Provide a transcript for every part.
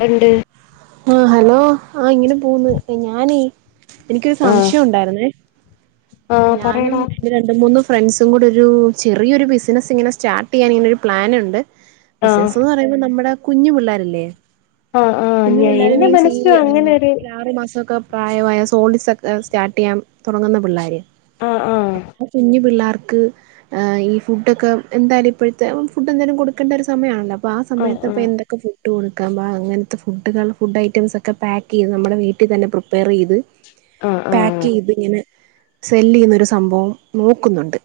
വ്ടണ്ട് ആ ഹലോ ആ ഇങ്ങനെ പോക്ന്ന് ഞാനീ എനിക്കൊരു ആഹ് സംശയോണ്ടായിരുന്നേ അ ആഹ് ഞാനും പറയടാ എ രണ്ട് മൂന്ന് ഫ്രണ്ട്സും കൂടെ ഒരു ചെറിയൊരു ബിസിനസ് ഇങ്ങനെ സ്റ്റാർട്ടെയ്യാൻ ഇങ്ങനൊരു പ്ലാനുണ്ട്. ആഹ് ബിസിനസ്ന്ന് പറയുമ്പോ നമ്മടെ കുഞ്ഞു പിള്ളേരില്ലേ? ആഹ് ആഹ് കുഞ്ഞു ഞ പിള്ളേരു എന്റെ മീൻസ് ഈ മനസ്സിലും അങ്ങനെ ഒരു ആറു മാസൊക്കെ. പ്രായമായ [unintelligible] ഒക്കെ സ്റ്റാർട്ടെയ്യാൻ തുടങ്ങുന്ന പിള്ളേര്. ആഹ് ആഹ് അപ്പൊ കുഞ്ഞു പിള്ളേർക്ക്. ആ ഈ ഫുഡ്ഡൊക്കെ എന്തായാലും ഇപ്പഴത്തെ ഫുഡ് എന്തായാലും കൊടുക്കേണ്ട ഒരു സമയാണല്ലോ? അപ്പൊ ആ ആഹ് സമയത്തപ്പ ആഹ് എന്തൊക്കെ ഫുഡ് കൊടുക്കാം ആഹ് അങ്ങൻ ത്തെ ഫുഡുകൾ ഫുഡ് ഐറ്റംസൊക്കെ പാക്കെയ്ത് നമ്മടെ വീട്ടിതന്നെ പ്രിപ്പയറെയ്ത്. ആഹ് അ. പാക്കെയ്ത് ങ്ങനെ സെല്ലെയ്യ്‌ന്നൊരു സംഭവം നോക്കുന്നുണ്ട്.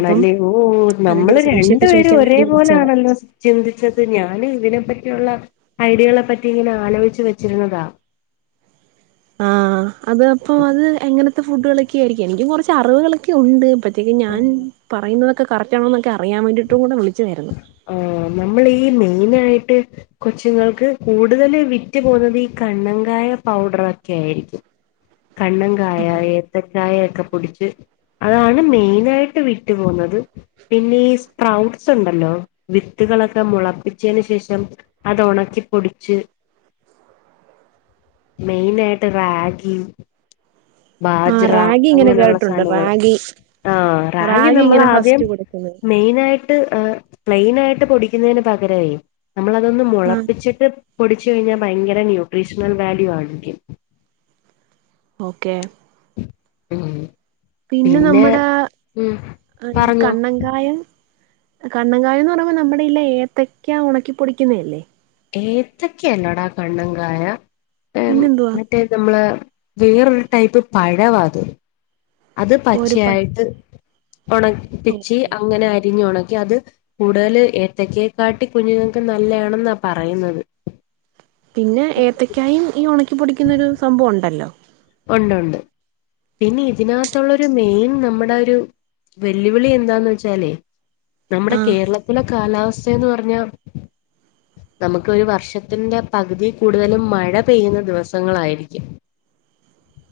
അപ്പം ഓഹ് ഓഹ് അതിന്റെ നമ്മള് ഒരു രണ്ടു സംശയമൊക്കെ പേരും ചോദിക്കാൻ ഒരേ വേണ്ടി വിളിച്ചതാ പോലാണല്ലോ. ചിന്തിച്ചത്. ഞാനും ഇതിനെപ്പറ്റിയുള്ള ഐഡിയകളെ പറ്റി ഇങ്ങനെ ആലോചിച്ചു വെച്ചിരുന്നതാ. ആഹ് അത് അപ്പ അത് എങ്ങനത്തെ ഫുഡുകളൊക്കെ ആയിരിക്കും എനിക്കും കൊറച്ച് അറിവുകളൊക്കെ ഉണ്ട്. ബ റ്റെങ്കി ഞാൻ ആഹ് പറയുന്നതൊക്കെ കറക്റ്റാണൊന്നൊക്കെ അിയാൻ വേണ്ടിയിട്ടും കൂടെ വിളിച്ചതേര്ന്നു. ആഹ് നമ്മളീ മെയിനായിട്ട് കൊച്ചുങ്ങൾക്ക് കൂടുതല് വിറ്റ് പോവ്ന്നത് ഈ കണ്ണങ്കായ പൗഡറൊക്കെ ആയിരിക്കും. കണ്ണങ്കായ ഏത്തക്കായൊക്കെ പൊടിച്ച്. അതാണ് മെയിനായിട്ട് വിറ്റു പോവുന്നത് പിന്നെ ഈ സ്പ്രൗട് സുണ്ടല്ലോ വിത്തുകളൊക്കെ മുളപ്പിച്ചേന് ശേഷം അത് ഒണക്കിപൊടിച്ച്. മെയിനായിട്ട് റാഗി ആ ബാജ്റാ റാഗി ഇങ്ങനെ അങ്ങനെള്ള കേട്ടിട്ടുണ്ട് സാനങ്ങള്. റാഗി ആഹ് റാഗി ഇങ്ങനെ നമ്മളാദ്യം ഫസ്റ്റ് കൊടുക്കുന്നത് മെയിനായി ട്ട് എഹ് പ്ലെയിനായിട്ട് പൊടിക്കുന്നേന് പകരവേ നമ്മളതൊന്ന് ആഹ് മുളപ്പിച്ചിട്ട്. പൊടിച്ചു കഴിഞ്ഞാ ഭയങ്കര ന്യൂട്രീഷണൽ വാല്യൂ ആയിരിക്കും. ഓക്കേ. ഉം. പിന്നെ നമ്മടെ ഉം ആഹ് ഈ പറഞ്ഞോ കണ്ണങ്കായ. കണ്ണങ്കായാന്ന് പറയ്മ്പൊ നമ്മുടെയിലെ ഏത്തക്കാ ഒണക്കിപ്പൊടിക്കുന്നയല്ലേ? ഏത്തക്കയല്ലടാ കണ്ണൻങ്കായ ഏഹ് പിന്നെന്തുവാ മറ്റേ നമ്മളെ വേറൊരു ടൈപ്പ് പഴവാ അത്. അത് ഒരു പ പച്ചയായിട്ട് ഒണക് പ്പിച്ചി ഓക്കെ അങ്ങനെ അരിഞ്ഞു ഒണക്കി അത് കൂടുതല് ഏത്തക്കെയെ കാട്ടി കുഞ്ഞുങ്ങക്ക് നല്ലയാണെന്നാ പറയുന്നത്. പിന്നെ ഏത്തക്കായും ഈ ഒണക്കി പൊടിക്കുന്നൊരു സംഭവം ഉണ്ടല്ലോ? ഉണ്ടുണ്ട്. പിന്നെ ഇതിനകത്തുള്ളൊരു മെയിൻ നമ്മടാ ഒരു വെല്ലുവിളി എന്താന്ന് വെച്ചാലേ നമ്മുടെ ആഹ് കേരളത്തിലെ കാലാവസ്ഥയെന്ന് പർഞ്ഞാ നമുക്ക് ഒരു വർഷത്തിന്റെ പകുതി കൂടുതലും മഴ പെയ്യുന്ന ദിവസങ്ങളായിരിക്കും.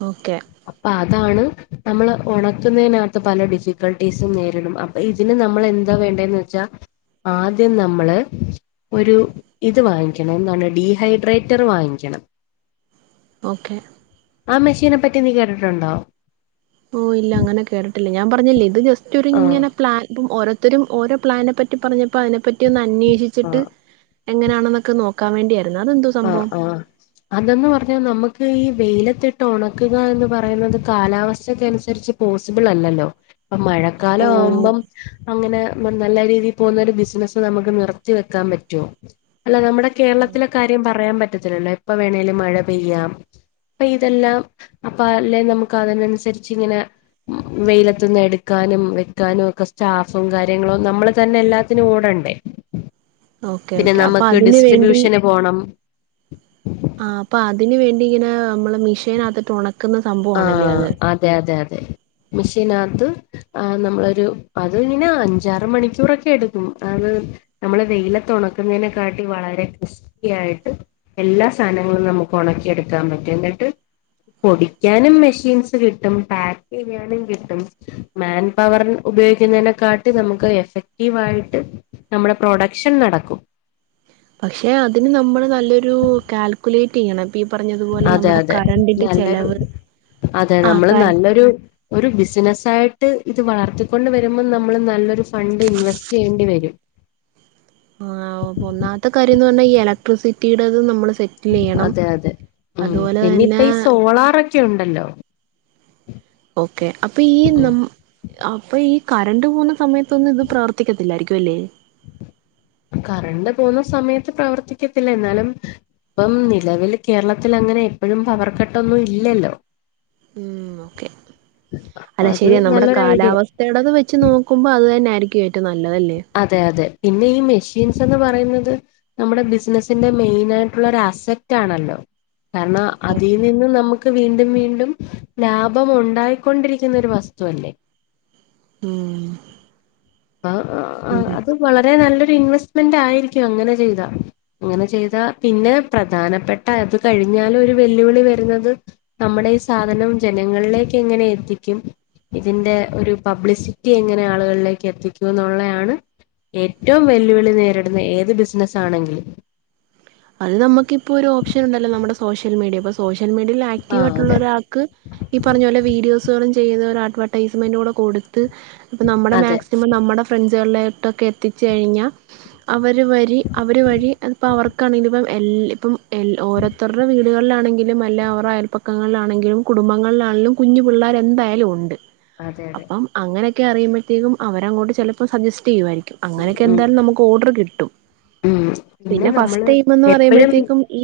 ഓക്കെ. അപ്പ അതാണ് നമ്മള് ഒണക്കുന്നെയ്നകത്ത് പല ഡിഫിക്കൾട്ടീസും നേരിടും. അ ഇതിന് നമ്മൾ എന്താ വേണ്ടേന്ന് വെച്ചാ, ആദ്യം നമ്മള് ഒരു ഇത് വാങ്ങിക്കണം എന്താണ് ഡീഹൈഡ്രേറ്റർ വാങ്ങിക്കണം. ഓക്കെ. ആ മെഷീനെ പറ്റി നീ കേട്ടിട്ടുണ്ടോ? ഓഹ് ഇല്ല, അങ്ങനെ കേട്ടിട്ടില്ല. പറ്ഞ്ഞില്ലേ ഇത് ജസ്റ്റ് ഒരു ആഹ് ഇങ്ങനെ പ്ലാൻ ഇപ്പം ഓരോത്തരും ഓരോ പ്ലാനെ പ റ്റി പറഞ്ഞപ്പോ അതിനെപ്പറ്റി ഒന്ന് അന്വേഷിച്ചിട്ട് ആഹ് എങ്ങനെയാണെന്നൊക്കെ നോക്കാൻ വേണ്ടിയായിരുന്നു. അതെന്തോ ആഹ് സംഭവം? ആഹ് അതെന്ന് പറഞ്ഞാ നമുക്ക് ഈ വെയിലത്തിട്ട് ഒണക്കുക എന്ന് പറയുന്നത് കാലാവസ്ഥക്കനുസരിച്ച് പോസിബിളല്ലല്ലോ അപ്പം ഓ മഴക്കാലാവുമ്പം അങ്ങനെ. മം നല്ല രീതിയിൽ പോകുന്ന ഒരു ബിസിനസ് നമുക്ക് നിർത്തി വെക്കാൻ പറ്റോ അല്ല നമ്മുടെ കേരളത്തിലെ കാര്യം പറയാൻ പറ്റത്തില്ലല്ലോ എപ്പ വേണേലും മഴ പെയ്യാം. അപ്പ ഇതെല്ലാം അപ്പ അല്ലേ നമുക്ക് അതിനനുസരിച്ച് ഇങ്ങനെ വെയിലത്ത്ന്ന് എടുക്കാനും വെക്കാനും ഒക്കെ സ്റ്റാഫും കാര്യങ്ങളും നമ്മള് തന്നെ എല്ലാ ത്തിനും ഓടണ്ടേ. ഓക്കെ പിന്നെ ഓക്കെ അപ്പൊ നമുക്ക് അതിന് വേണ്ടി ഡിസ്ട്രിബ്യൂഷന് പോണം. ആഹ് അപ്പൊ അതിന് വേണ്ടി ഇങ്ങനെ നമ്മള് മിഷീനകത്ത്ട്ട് ഒണ ക്ക്ന്ന സംഭ ആഹ് അതെ അതെ അതെ മിഷീനാത്ത്. ആഹ് നമ്മളൊരു അത് ഇങ്ങനെ അഞ്ചാറ് മണിക്കൂറൊക്കെ എടുക്കും അത്. നമ്മള് വെയിലത്ത് ഒണക്കുന്നെനക്കാട്ടി ഈ വളരെ ക്രിസ്പി ആയിട്ട്. എല്ലാ സാനങ്ങളും നമുക്ക് ഒണക്കിയെട്ക്കാൻ പറ്റും എന്നിട്ട് പൊടി. ഞാനും മെഷീൻസ് കിട്ടും പാക്ക് ചെയ്യാനും കിട്ടും. മാൻ പവർ ഉപയോഗിക്കുന്നെനക്കാട്ടി നമുക്ക് എഫക്റ്റീവായിട്ട്. നമ്മുടെ പ്രൊഡക്ഷൻ നടക്കും. പക്ഷേ അതിന് നമ്മള് നല്ലൊരു കാൽക്കുലേ റ്റ് ചെയ്യണം ഇപ്പ ഈ പറഞ്ഞതു പോലെ അതെ നമ്മുടെ അതെ കറണ്ടിന്റെ ചെലവ് ആഹ് കാ ഒരു. ഒരു ബിസിനസ്സായിട്ട് ഇത് വളർത്തി ക്കൊണ്ട് വരുമ്പം നമ്മൾ നല്ലൊരു ഫണ്ട് ഇൻവെസ്റ്റ് ചെയ്യേണ്ടി വരും. ആഹ് ഒന്നാമത്തെ കാര്യംന്ന് പറ്ഞ്ഞാ ഈ ഇലക്ട്രിസിറ്റിയുടെത് നമ്മള് സെ അതെ അതെ ഉം പിന്നെ ഇപ്പ തന്നെ ഈ സോളാറൊക്കെ ഉണ്ടല്ലോ. ഓക്കെ അപ്പ ഈ ഉം നമ് അപ്പൊ ഈ കരണ്ട് പോകുന്ന സമയത്തൊന്നും ഇത് പ്രവർത്തിക്കത്തില്ലായിരിക്കു അല്ലേ. കറണ്ട് പോവുന്ന സമയത്ത് പ്രവർത്തിക്കത്തില്ല എന്നാലും. പ്പം നിലവിൽ കേരളത്തിൽ അങ്ങനെ എപ്പഴും പവർ കട്ടൊന്നും ഇല്ലല്ലോ. ഉം ഓക്കെ അപ്പൊ അല്ല അത് ശരിയാ നമ്മുടെ നല്ലൊരു ഐഡിയ കാലാവ ഇടത് വെച്ച് നോക്കുമ്പ അത് തന്നെ ആയിരിക്കും ഏറ്റവും നല്ലതല്ലേ. അതെ അതെ പിന്നെ ഈ മെഷീൻസ് എന്ന് പറയുന്നത്. നമ്മുടെ ബിസ്നസിന്റെ മെയിനായിട്ടുള്ള ഒരു അസറ്റ് ആണല്ലോ കാര്ണം. അതിൽ ഓക്കെ നിന്നും നമുക്ക് വീണ്ടും വീണ്ടും ലാഭം ഉണ്ടായിക്കൊണ്ടിരിക്കുന്ന ഒരു വസ്തു അല്ലേ. ഉം ആഹ് [unintelligible] അത് വളരെ നല്ലൊരു ഇൻവെസ്റ്റ്മെന്റ് ആയിരിക്കും അങ്ങനെ ചെയ്താ. അങ്ങനെ ചെയ്താ പിന്നെ പ്രധാനപ്പെട്ട അത് കഴിഞ്ഞാലൊരു വെല്ലുവിളി വരുന്നത്. നമ്മുടെ ഈ സാധനം ജനങ്ങളിലേക്ക് എങ്ങനെ എത്തിക്കും? ഇതിന്റെ ഒരു പബ്ലിസിറ്റി എങ്ങനെ ആളുകള്ല്. എത്തിക്കൂ എന്നുള്ളയാണ് ഏറ്റവും വെല്ലുവിളി നേരിടുന്ന ഏത് ബിസ്നസ്സാണെങ്കിലും. അത് നമ്മക്കിപ്പോ ഒരു ഓപ്ഷൻ ഉ [unintelligible] നമ്മടെ സോഷ്യൽ മീഡിയ ഇപ്പോ സോഷ്യൽ മീഡിയൽ ആക്റ്റീവ് ആഹ് ആയിട്ടുള്ള അതെ ഒരാ ക്ക് ഈ പറ്ഞ്ഞ പോലെ വീഡിയോസുകളും ചെയ്ത് ഒര അഡ്വെർടൈസ്മെന്റൂടെ കൊട്ത്ത്. അപ്പൊ നമ്മുടെ അതെ മാക്സിമം നമ്മുടെ ഫ്രണ്ട്സ്കള് [unintelligible] യിട്ടൊക്കെ എത്തിച്ച് കഴിഞ്ഞാ അവർ വരി അവർ വഴി അത്പ്പ അവർ ക്കാണെ [unintelligible] ഇപ്പം എ ഇപ്പം എ ഓരോര്ത്തർടെ വീട്കള്ലാണെങ്കിലും അല്ല അവർ അയ പക്കങ്ങള്ലാണെങ്കിലും കുടുംബങ്ങള്ലാണെങ്കിലും കുഞ്ഞു പിള്ളേർ എന്തായാലും ഉണ്ട്. അതെ അതെ അപ്പം അങ്ങനെയൊക്കെ അറിയുമ്പഴ്ത്തേക്കും അവരങ്ങോട്ട് ചെലപ്പം സജെസ്റ്റ് ചെയ്യുവായിരിക്കും അങ്ങനെയൊക്കെ ഉം എന്തായാലും നമു ഓഡർ കിട്ടും. ഉം പിന്നെ നമ്മള്. ന്ന് എപ്പഴും പറയുമ്പഴ്ത്തേക്കും ഈ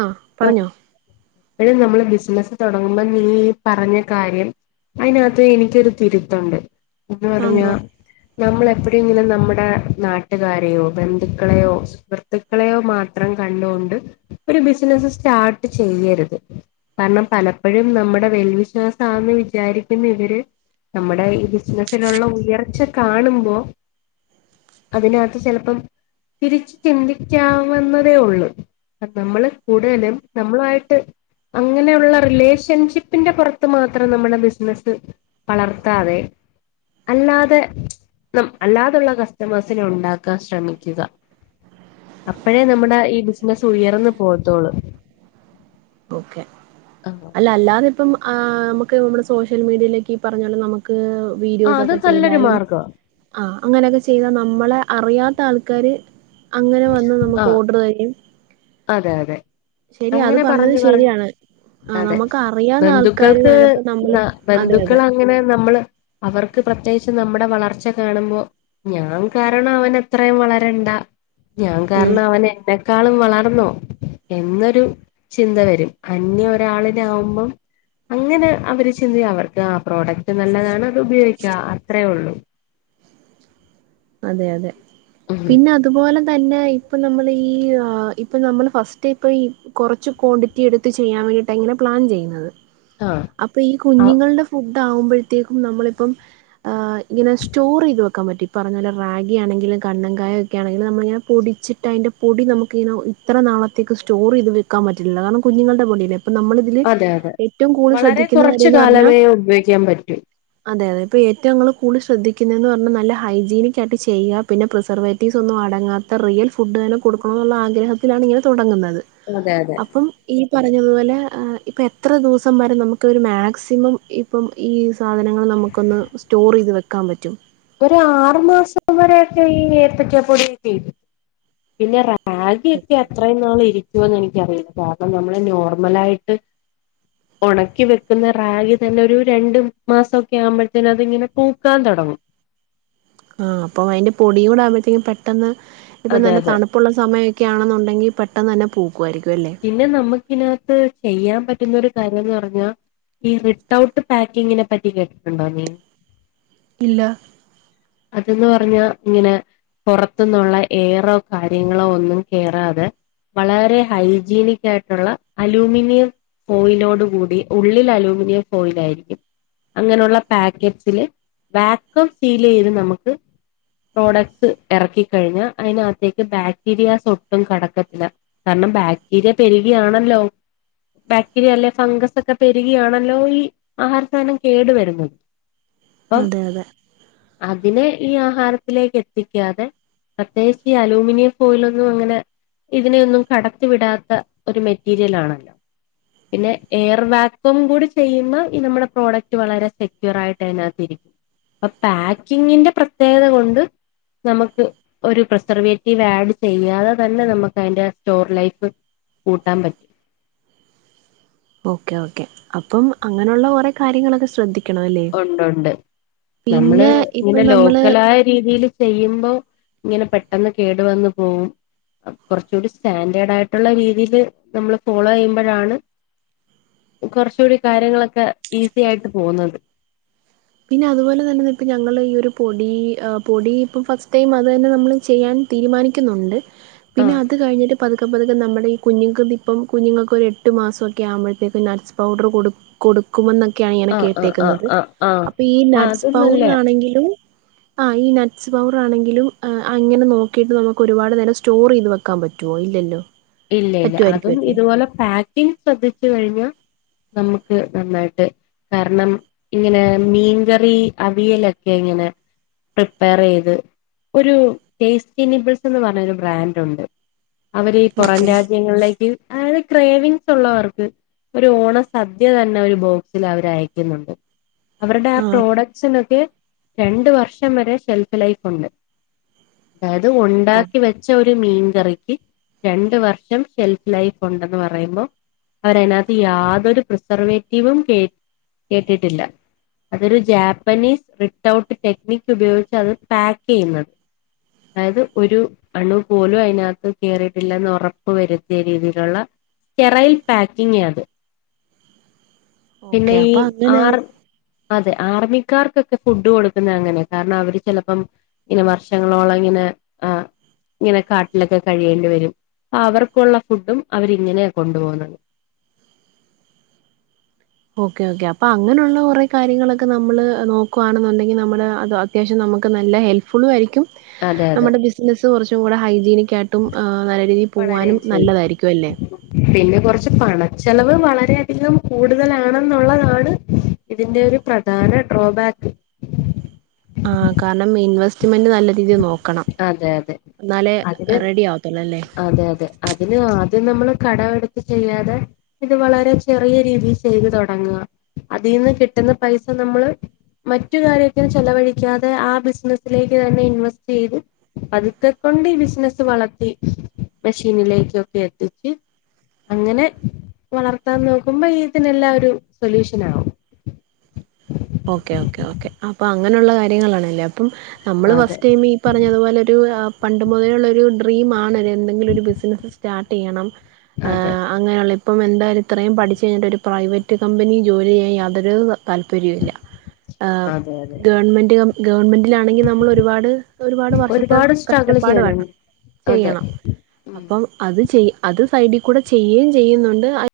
ആഹ് പറഞ്ഞോ. എ [unintelligible] നമ്മള് ബിസിനസ്സ് തൊടങ്ങുമ്പം നീ പറഞ്ഞ കാര്യം. അയിനകത്ത് എനിക്കൊരു തിരുത്തുണ്ട് എന്ന് ആഹ് പറഞ്ഞ. എന്തുവാ നമ്മളെപ്പഴെങ്കിലും നമ്മുടെ നാട്ടുകാരെയോ ബന്ധുക്കളെയോ സുഹൃത്തു ക്കളെയോ മാത്രം കണ്ടോണ്ട് ഒരു ബിസിനസ്സ് സ്റ്റാർട്ട് ചെയ്യര് കാര്ണം പലപ്പഴും നമ്മടെ വെൽവിശ്വാസാന്ന് വിചാരിക്കുന്ന ഇവര്. നമ്മുടെ ഈ ബിസിനസിലുള്ള ഉയർച്ച കാണുമ്പോ അതിനകത്ത് ചെലപ്പം തിരിച്ച് ചിന്തിക്കാവുന്നതേ ഒള്ളൂ നമ്മള് കൂടുതലും നമ്മളായിട്ട് അങ്ങനെയുള്ള റിലേഷൻഷിപ്പിന്റെ പുറത്ത് മാത്രം നമ്മുടെ ബിസിനസ്സ് വളർത്താതെ അല്ലാതെ ന അല്ലാതെയുള്ള കസ്റ്റമേഴ്സിനെ ഉണ്ടാക്കാൻ ശ്രമിക്കുക അപ്പഴേ നമ്മുടെ ഈ ബിസിനസ്സ് ഉയർന്നു പോകത്തൊള്ളു ഓക്കെ അല്ല അല്ലാതെ ഇപ്പം ആ നമുക്ക് നമ്മുടെ സോഷ്യൽ മീഡിയയിലേക്ക് പറഞ്ഞെ നമുക്ക് മുക് ആ വീഡിയോസ് അത് ഒക്കെ നല്ലൊരു ചെയ്താലും മാർഗവാ ആഹ് അങ്ങനെയൊക്കെ ചെയ്താൽ നമ്മളെ അറിയാത്ത ആൾക്കാർ അങ്ങനെ വന്ന് ആ നമുക്ക് ഓർഡർ തരും അതെ അതെ ശരി അത് അങ്ങനെ പറഞ്ഞത് പറഞ്ഞു പറഞ്ഞു ശരിയാണ് ആഹ് അതെ നമുക്ക് അറിയാവുന്ന ആൾക്കാര് ബന്ധുക്കൾക്ക് ചെലപ്പോ നമ്മള് ന അതെ അതെ ബന്ധുക്കൾ അങ്ങനെ നമ്മള് അവർക്ക് പ്രത്യേകിച്ച് നമ്മുടെ വളർച്ച കാണുമ്പോ ഞാൻ കാരണം അവൻ അത്രയും വളരണ്ട ഞാൻ ഉം കാരണം അവൻ എന്നെക്കാളും വളർന്നോ എന്നൊരു ചിന്ത വരും അന്യ ഒരാളിനെ ആവുമ്പം അങ്ങനെ അവര് ചിന്തി അവർക്ക് ആ പ്രോഡക്ട് നല്ലതാണ് അത് ഉപയോഗിക്ക അത്രേ ഒള്ളൂ അതെ അതെ ഉം പിന്നെ അതുപോലെ തന്നെ ഇപ്പ നമ്മള് ഈ ഇപ്പ നമ്മൾ ഫസ്റ്റ് ഇപ്പ ഈ കൊറച്ച് ക്വാണ്ടി റ്റി എടുത്ത് ചെയ്യൻേണ്ടീട്ട് ഇങ്ങനെ പ്ലാൻ ചെയ്യ്ന്നത് ആഹ് അപ്പൊ ഈ കുഞ്ഞുങ്ങളുടെ ഫുഡ് ആകുമ്പോഴത്തേക്കും നമ്മളിപ്പം ഹെ ഇങ്ങന സ്റ്റോർ ഈത് വെക്കാൻ പറ്റും പറഞ്ഞ പോലെ റാഗിയാണെങ്കിലും കണങ്കായൊ ഒക്കെ ആണെങ്കി നമ്മളിങ്ങനെ പൊടിച്ചിട്ട് തിൻ്റെ പൊടി നമുക്കങ്ങനെ ഇത്ര നാളത്തേക്ക് സ്റ്റോർ ഈത് വെക്കാൻ പറ്റില്ല കാരണം കുഞ്ഞുങ്ങളുടെ പൊടിയല്ലേ നമ്മളിതില് അതെ അതെ ഏറ്റവും കൂടുതൽ വളരെ ശ്രദ്ധിക്കുന്ന കുറച്ചു കാര്യംന്ന് പറഞ്ഞാ കാലമേ ഉപയോഗിക്കാൻ പറ്റൂ അതെ അതെ ഇപ്പൊ ഏറ്റവും ഞങ്ങൾ കൂടുൽ ശ്രദ്ധിക്കുന്നത് പറഞ്ഞാൽ നല്ല ഹൈജീനിക് ആയിട്ട് ചെയ്യ പിന്നെ പ്രിസർവേറ്റീവ്സ് ഒന്നും അടങ്ങാത്ത റിയൽ ഫുഡ് തന്നെ കൊടുക്കണോ ന്നുള്ള ആഗ്രഹ ണ് ഇങ്ങനെ തുടങ്ങുന്നത് അതെ അതെ അപ്പം ഈ പറഞ്ഞതുപോലെ ഇപ്പൊ എത്ര ദിവസം വരെ നമുക്കിതിൽ ഒരു മാക്സിമം ഇപ്പം ഈ സാധനങ്ങൾ നമുക്കൊന്ന് സ്റ്റോർ ഈത് വെക്കാൻ പറ്റും ഒരു ആറു മാസം വരെെയൊക്കെ ഈ ഏത്തക്കാ പൊടി ചെയ്തു പിന്നെ റാ റാഗിയൊക്കെ ഓക്കെ അത്രയും നാള് ഇരിക്കുവോന്ന് എനിക്കറിയില്ല കാരണം നമ്മള് നോർമലായിട്ട് [inaudible] ഉണക്കി വെക്കുന്ന റാഗ് തന്നെ ഒരു രണ്ടു മാസൊക്കെ ആവുമ്പോഴത്തേനും അതിങ്ങനെ പൂക്കാൻ തൊടങ്ങും ആഹ് അപ്പം അതിൻ്റെ പൊടിയും കൂടെ ആവുമ്പോഴത്തേക്കും പെട്ടെന്ന് ഇപ്പം അതെ നല്ല അതെ തണു പ്പുള്ള സമയമക്കെയാണെന്നുണ്ടെങ്കിൽ പെട്ടെന്ന് തന്നെ പൂക്കുമായിരിക്കും ല്ലേ പിന്നെ നമുക്കിതിനകത്ത് ചെയ്യാൻ പറ്റുന്നാ ഒരു കാര്യംന്ന് പറഞ്ഞാൽ ഈ റിട്ടഔട്ട് പാക്കിങ്ങിനെ പറ്റി കേട്ടിട്ടുണ്ടോ നീ ഇല്ല അതന്ന് പറഞ്ഞാ ഇങ്ങനെ പൊറത്തുന്നുള്ള ഏറോ കാര്യങ്ങളോ ഒന്നും കേറാതെ വളരെ ഹൈ ജീനിക്കായിട്ടുള്ള അലൂമിനിയം ഫോയിലോട് കൂടി ഉള്ളിൽ അലൂമിനിയം ഫോയിലായിരിക്കും അങ്ങനെയുള്ള പാക്കറ്റ്സില് വാക്കം സീൽ എയ്ത് നമക്ക് പ്രോഡക്ട്സ് ഇറക്കി കഴിഞ്ഞാൽ അതിനത്തേക്ക് ബാക്ടീരിയാസ് ഒട്ടും കടക്കത്തില്ല കാരണം ബാക്ടീരിയ പെരുകിയാണല്ലോ ബാക്ടീരിയ അല്ലെ ഫംഗസ് ഒക്കെ പെരുകിയാണല്ലോ ഈ ആഹാര സാധനം കേടുവരുന്നത് അപ്പം അതെ അതെ അതിനെ ഈ ആഹാരത്തിലേക്ക് എത്തിക്കാതെ പ്രത്യേകിച്ച് ഈ അലൂമിനിയം ഫോയിലൊന്നും അങ്ങനെ ഇതിനെയൊന്നും കടത്തി വിടാ ഒരു മെറ്റീരിയൽ ആണല്ലോ പിന്നെ എയർ വാക്കും കൂടി ചെയ്യുന്ന ഈ നമ്മുടെ പ്രോഡക്റ്റ് വളരെ സെക്യൂർ ആയിട്ട് അതിനകത്തിരിക്കും അപ്പൊ പാക്കിങ്ങിന്റെ പ്രത്യേകത കൊണ്ട് നമുക്ക് ഒരു പ്രിസർവേറ്റീവ് ആഡ് ചെയ്യാതെ തന്നെ നമുക്ക് അതിന്റെ സ്റ്റോർ ലൈഫ് കൂട്ടാൻ പറ്റും ഓക്കേ ഓക്കേ അപ്പം അങ്ങനെയുള്ള കൊറേ കാര്യങ്ങളൊക്കെ ശ്രദ്ധിക്ക ഒണ്ടൊണ്ട് നമ്മള് പിന്നെ ഇപ്പൊ ഇങ്ങനെ നമ്മള് ലോക്കലായ രീതിയിൽ ചെയ്യുമ്പോ ഇങ്ങനെ പെട്ടെന്ന് കേടു വന്ന് പോകും കുറച്ചൂടി സ്റ്റാൻഡേർഡ് ആയിട്ടുള്ള രീതിൽ നമ്മള് ഫോളോ ചെയ്യുമ്പോഴാണ് കുറച്ചൂടി കാര്യങ്ങളൊക്കെ ഈസി ആയിട്ട് പോകുന്നത് പിന്നെ അതുപോലെ തന്നെ ഇപ്പ ഞങ്ങൾ ഈ ഒരു പൊടി പൊടി ഇപ്പം ഫസ്റ്റ് ടൈം അത് തന്നെ നമ്മൾ ചെയ്യാൻ തീരുമാനിക്കുന്നുണ്ട് ആ പിന്നെ അത് കഴിഞ്ഞിട്ട് പതുക്കെ പതുക്കെ നമ്മുടെ കുഞ്ഞങ്ങൾ ഇപ്പം കുഞ്ഞുങ്ങൾക്ക് ഒരു എട്ട് മാസൊക്കെ ആവുമ്പഴത്തേക്ക് നട്സ് പൗഡർ കൊടുക്കും കൊടുക്കുമെന്നൊക്കെയാണ് ഞാന് ആ ആ ആ കേട്ടേക്കുന്നത് ആ ആ അപ്പൊ ഈ ആ നട്ട്സ് അത് നല്ലയാ പൗഡർ ആണെങ്കിലും ആ ഈ നട്സ് പൗഡറാണെങ്കിലും അങ്ങനെ നോക്കിയിട്ട് നമുക്ക് ഒരുപാട് നേരം സ്റ്റോർ ചെയ്ത് വെ വക്കാൻ പറ്റുമോ ഇല്ലല്ലോ ഇല്ല ഇല്ല അതും പറ്റുമായിരിക്കുമല്ലേ ഇതുപോലെ പാക്കിങ് ശ്രദ്ധിച്ചു കഴിഞ്ഞ നമുക്ക് നന്നായിട്ട് കാരണം ഇങ്ങനെ മീൻകറി അവിയലൊക്കെ ഇങ്ങനെ പ്രിപ്പയർ ചെയ്ത് ഒരു ടേസ്റ്റി നിബിൾസ് എന്ന് പറഞ്ഞ ഒരു ബ്രാൻഡ് ഉണ്ട് അവര് പുറം ഓക്കെ രാജ്യങ്ങളിലേക്ക് അതായത് ക്രേവിങ്സ് ഉള്ളവർക്ക് ഒരു ഓണ സദ്യ തന്നെ ഒരു ബോക്സിൽ അവര് അയക്കുന്നുണ്ട് അവരുടെ ആ പ്രോഡക്റ്റ് ക്കെ രണ്ട് വർഷം വരെ ഷെൽഫ് ലൈഫ് ഉണ്ട് അതായത് ഉണ്ടാക്കി വെച്ച ഒരു മീൻകറിക്ക് രണ്ട് വർഷം ഷെൽഫ് ലൈഫ് ഉണ്ടെന്ന് പറയുമ്പോ അവര് അതിനാത്ത് യാതൊരു പ്രിസർവേറ്റീവും കേ കേറ്റിട്ടില്ല അതൊരു ജാപ്പനീസ് റിട്ട്ഔട്ട് ടെക്നിക്ക് ഉപയോഗിച്ച് അത് പാക്ക് ചെയ്യുന്നത് അതായത് ഒരു അണു പോലും അതിനാത്ത് കേറി ഉറപ്പ് വരുത്തിയ രീതിയിലുള്ള സ്റ്റെറൈൽ പാക്കിംഗ് അത് പിന്നെ ഓക്കെ ഈ അപ്പൊ അങ്ങനെയാ ആർ അതെ ആർമിക്കാർക്കൊക്കെ ഫുഡ് കൊടുക്കുന്ന അങ്ങനെ കാരണം അവര് ചിലപ്പം ഇങ്ങനെ വർഷങ്ങളോളം ഇങ്ങനെ ആ ഇങ്ങനെ കാട്ടിലൊക്കെ കഴിയേണ്ടി വരും അപ്പൊ അവർക്കുള്ള ഫുഡും അവരിങ്ങനെയാണ് കൊണ്ടു പോകുന്നത് ഓക്കെ ഓക്കെ അപ്പൊ അങ്ങനെയുള്ള കുറെേ കാര്യങ്ങളൊക്കെ നമ്മള് നോക്കുകവാണെന്നുണ്ടെങ്കിൽ നമ്മള് അത് അത്യാവശ്യം നമുക്ക് നല്ല ഹെൽപ് ഫുള്ളും ആയിരിക്കും അതെ അതെ നമ്മുടെ ബിസിനസ്സ് കുറച്ചും കൂടെ ഹൈജീനിക്ക് ആയിട്ട് ഒട്ടും നല്ല രീതിയിൽ പോകാനും വളരെയും ചെയ്യും നല്ലതായിരിക്കും അല്ലേ പിന്നെ കുറച്ച് പണച്ചെലവ് വളരെയധികം കൂടുതലാണെന്നുള്ളതാണ് ഇതിന്റെ ഒരു പ്രധാന ഡ്രോബാക്ക് ആ കാരണം ഇൻവെസ്റ്റ്മെന്റ് നല്ല രീതിയിൽ നോക്ക ക്കണം അതെ അതെ എന്നാലെ അതിന് റെഡി ആവത്തൊള്ള് അല്ലേ അതെ അതെ അതിന് ആദ്യം നമ്മള് കടവെടുത്ത് ചെയ്യാതെ ഇത് വളരെ ചെറിയ രീതി ചെയ്ത് തൊടങ്ങുവ അതിന്ന് കിട്ടുന്ന പൈസ നമ്മള് മറ്റു കാര്യൊക്കെ ചെലവഴിക്കാതെ ആ ബിസിനസിലേക്ക് തന്നെ ഇൻവെസ് ചെയ്ത് അതൊക്കെ കൊണ്ട് ഈ ബിസിനസ് വളർത്തി മെഷീനിലേക്ക് ഒക്കെ എത്തിച്ച് അങ്ങനെ വളർത്താൻ നോക്കുമ്പോ ഇതിനെല്ലാം ഒരു സൊല്യൂഷൻ ആവും ഓക്കെ ഓക്കെ ഓക്കെ അപ്പം അങ്ങനെയൊള്ള കാര്യങ്ങളണല്ലേ അപ്പം നമ്മള് അതെ ഫസ്റ്റ് ടൈം പറഞ്ഞത് പോലൊരു പണ്ട് മൊതലേ ഒള്ളൊരു ഡ്രീമാണ് എന്തെങ്കിലും ഒര് ബിസിനസ് സ്റ്റാട്ട്‌ ചെയ്യണം അതെ അങ്ങനെയൊള്ള ഇപ്പം എന്തായാലും ഇത്രയും പഠിച്ച് കഴിഞ്ഞിട്ട് ഒരു പ്രൈവറ്റ് കമ്പനി ജോലി ചെയ്യാൻ യാതൊരു താല്പര്യവും ഇല്ല ആഹ് അതെ അതെ ഗവൺമെന്റ് ക ഗവൺമെന്റിലാണെങ്കി നമ്മള് ഒരുപാട് ഒരുപാട് വർഷത്തെ ഒരുപാട് സ്ട്രഗിൾ കഷ്ടപ്പാട് ചെയ്യണം വേണം അതെ ചെയ്യണം ഉം അപ്പം അത് ചെയ് അത് സൈഡി കൂടെ ചെയ്യെയും ചെയ്യുന്നുണ്ട്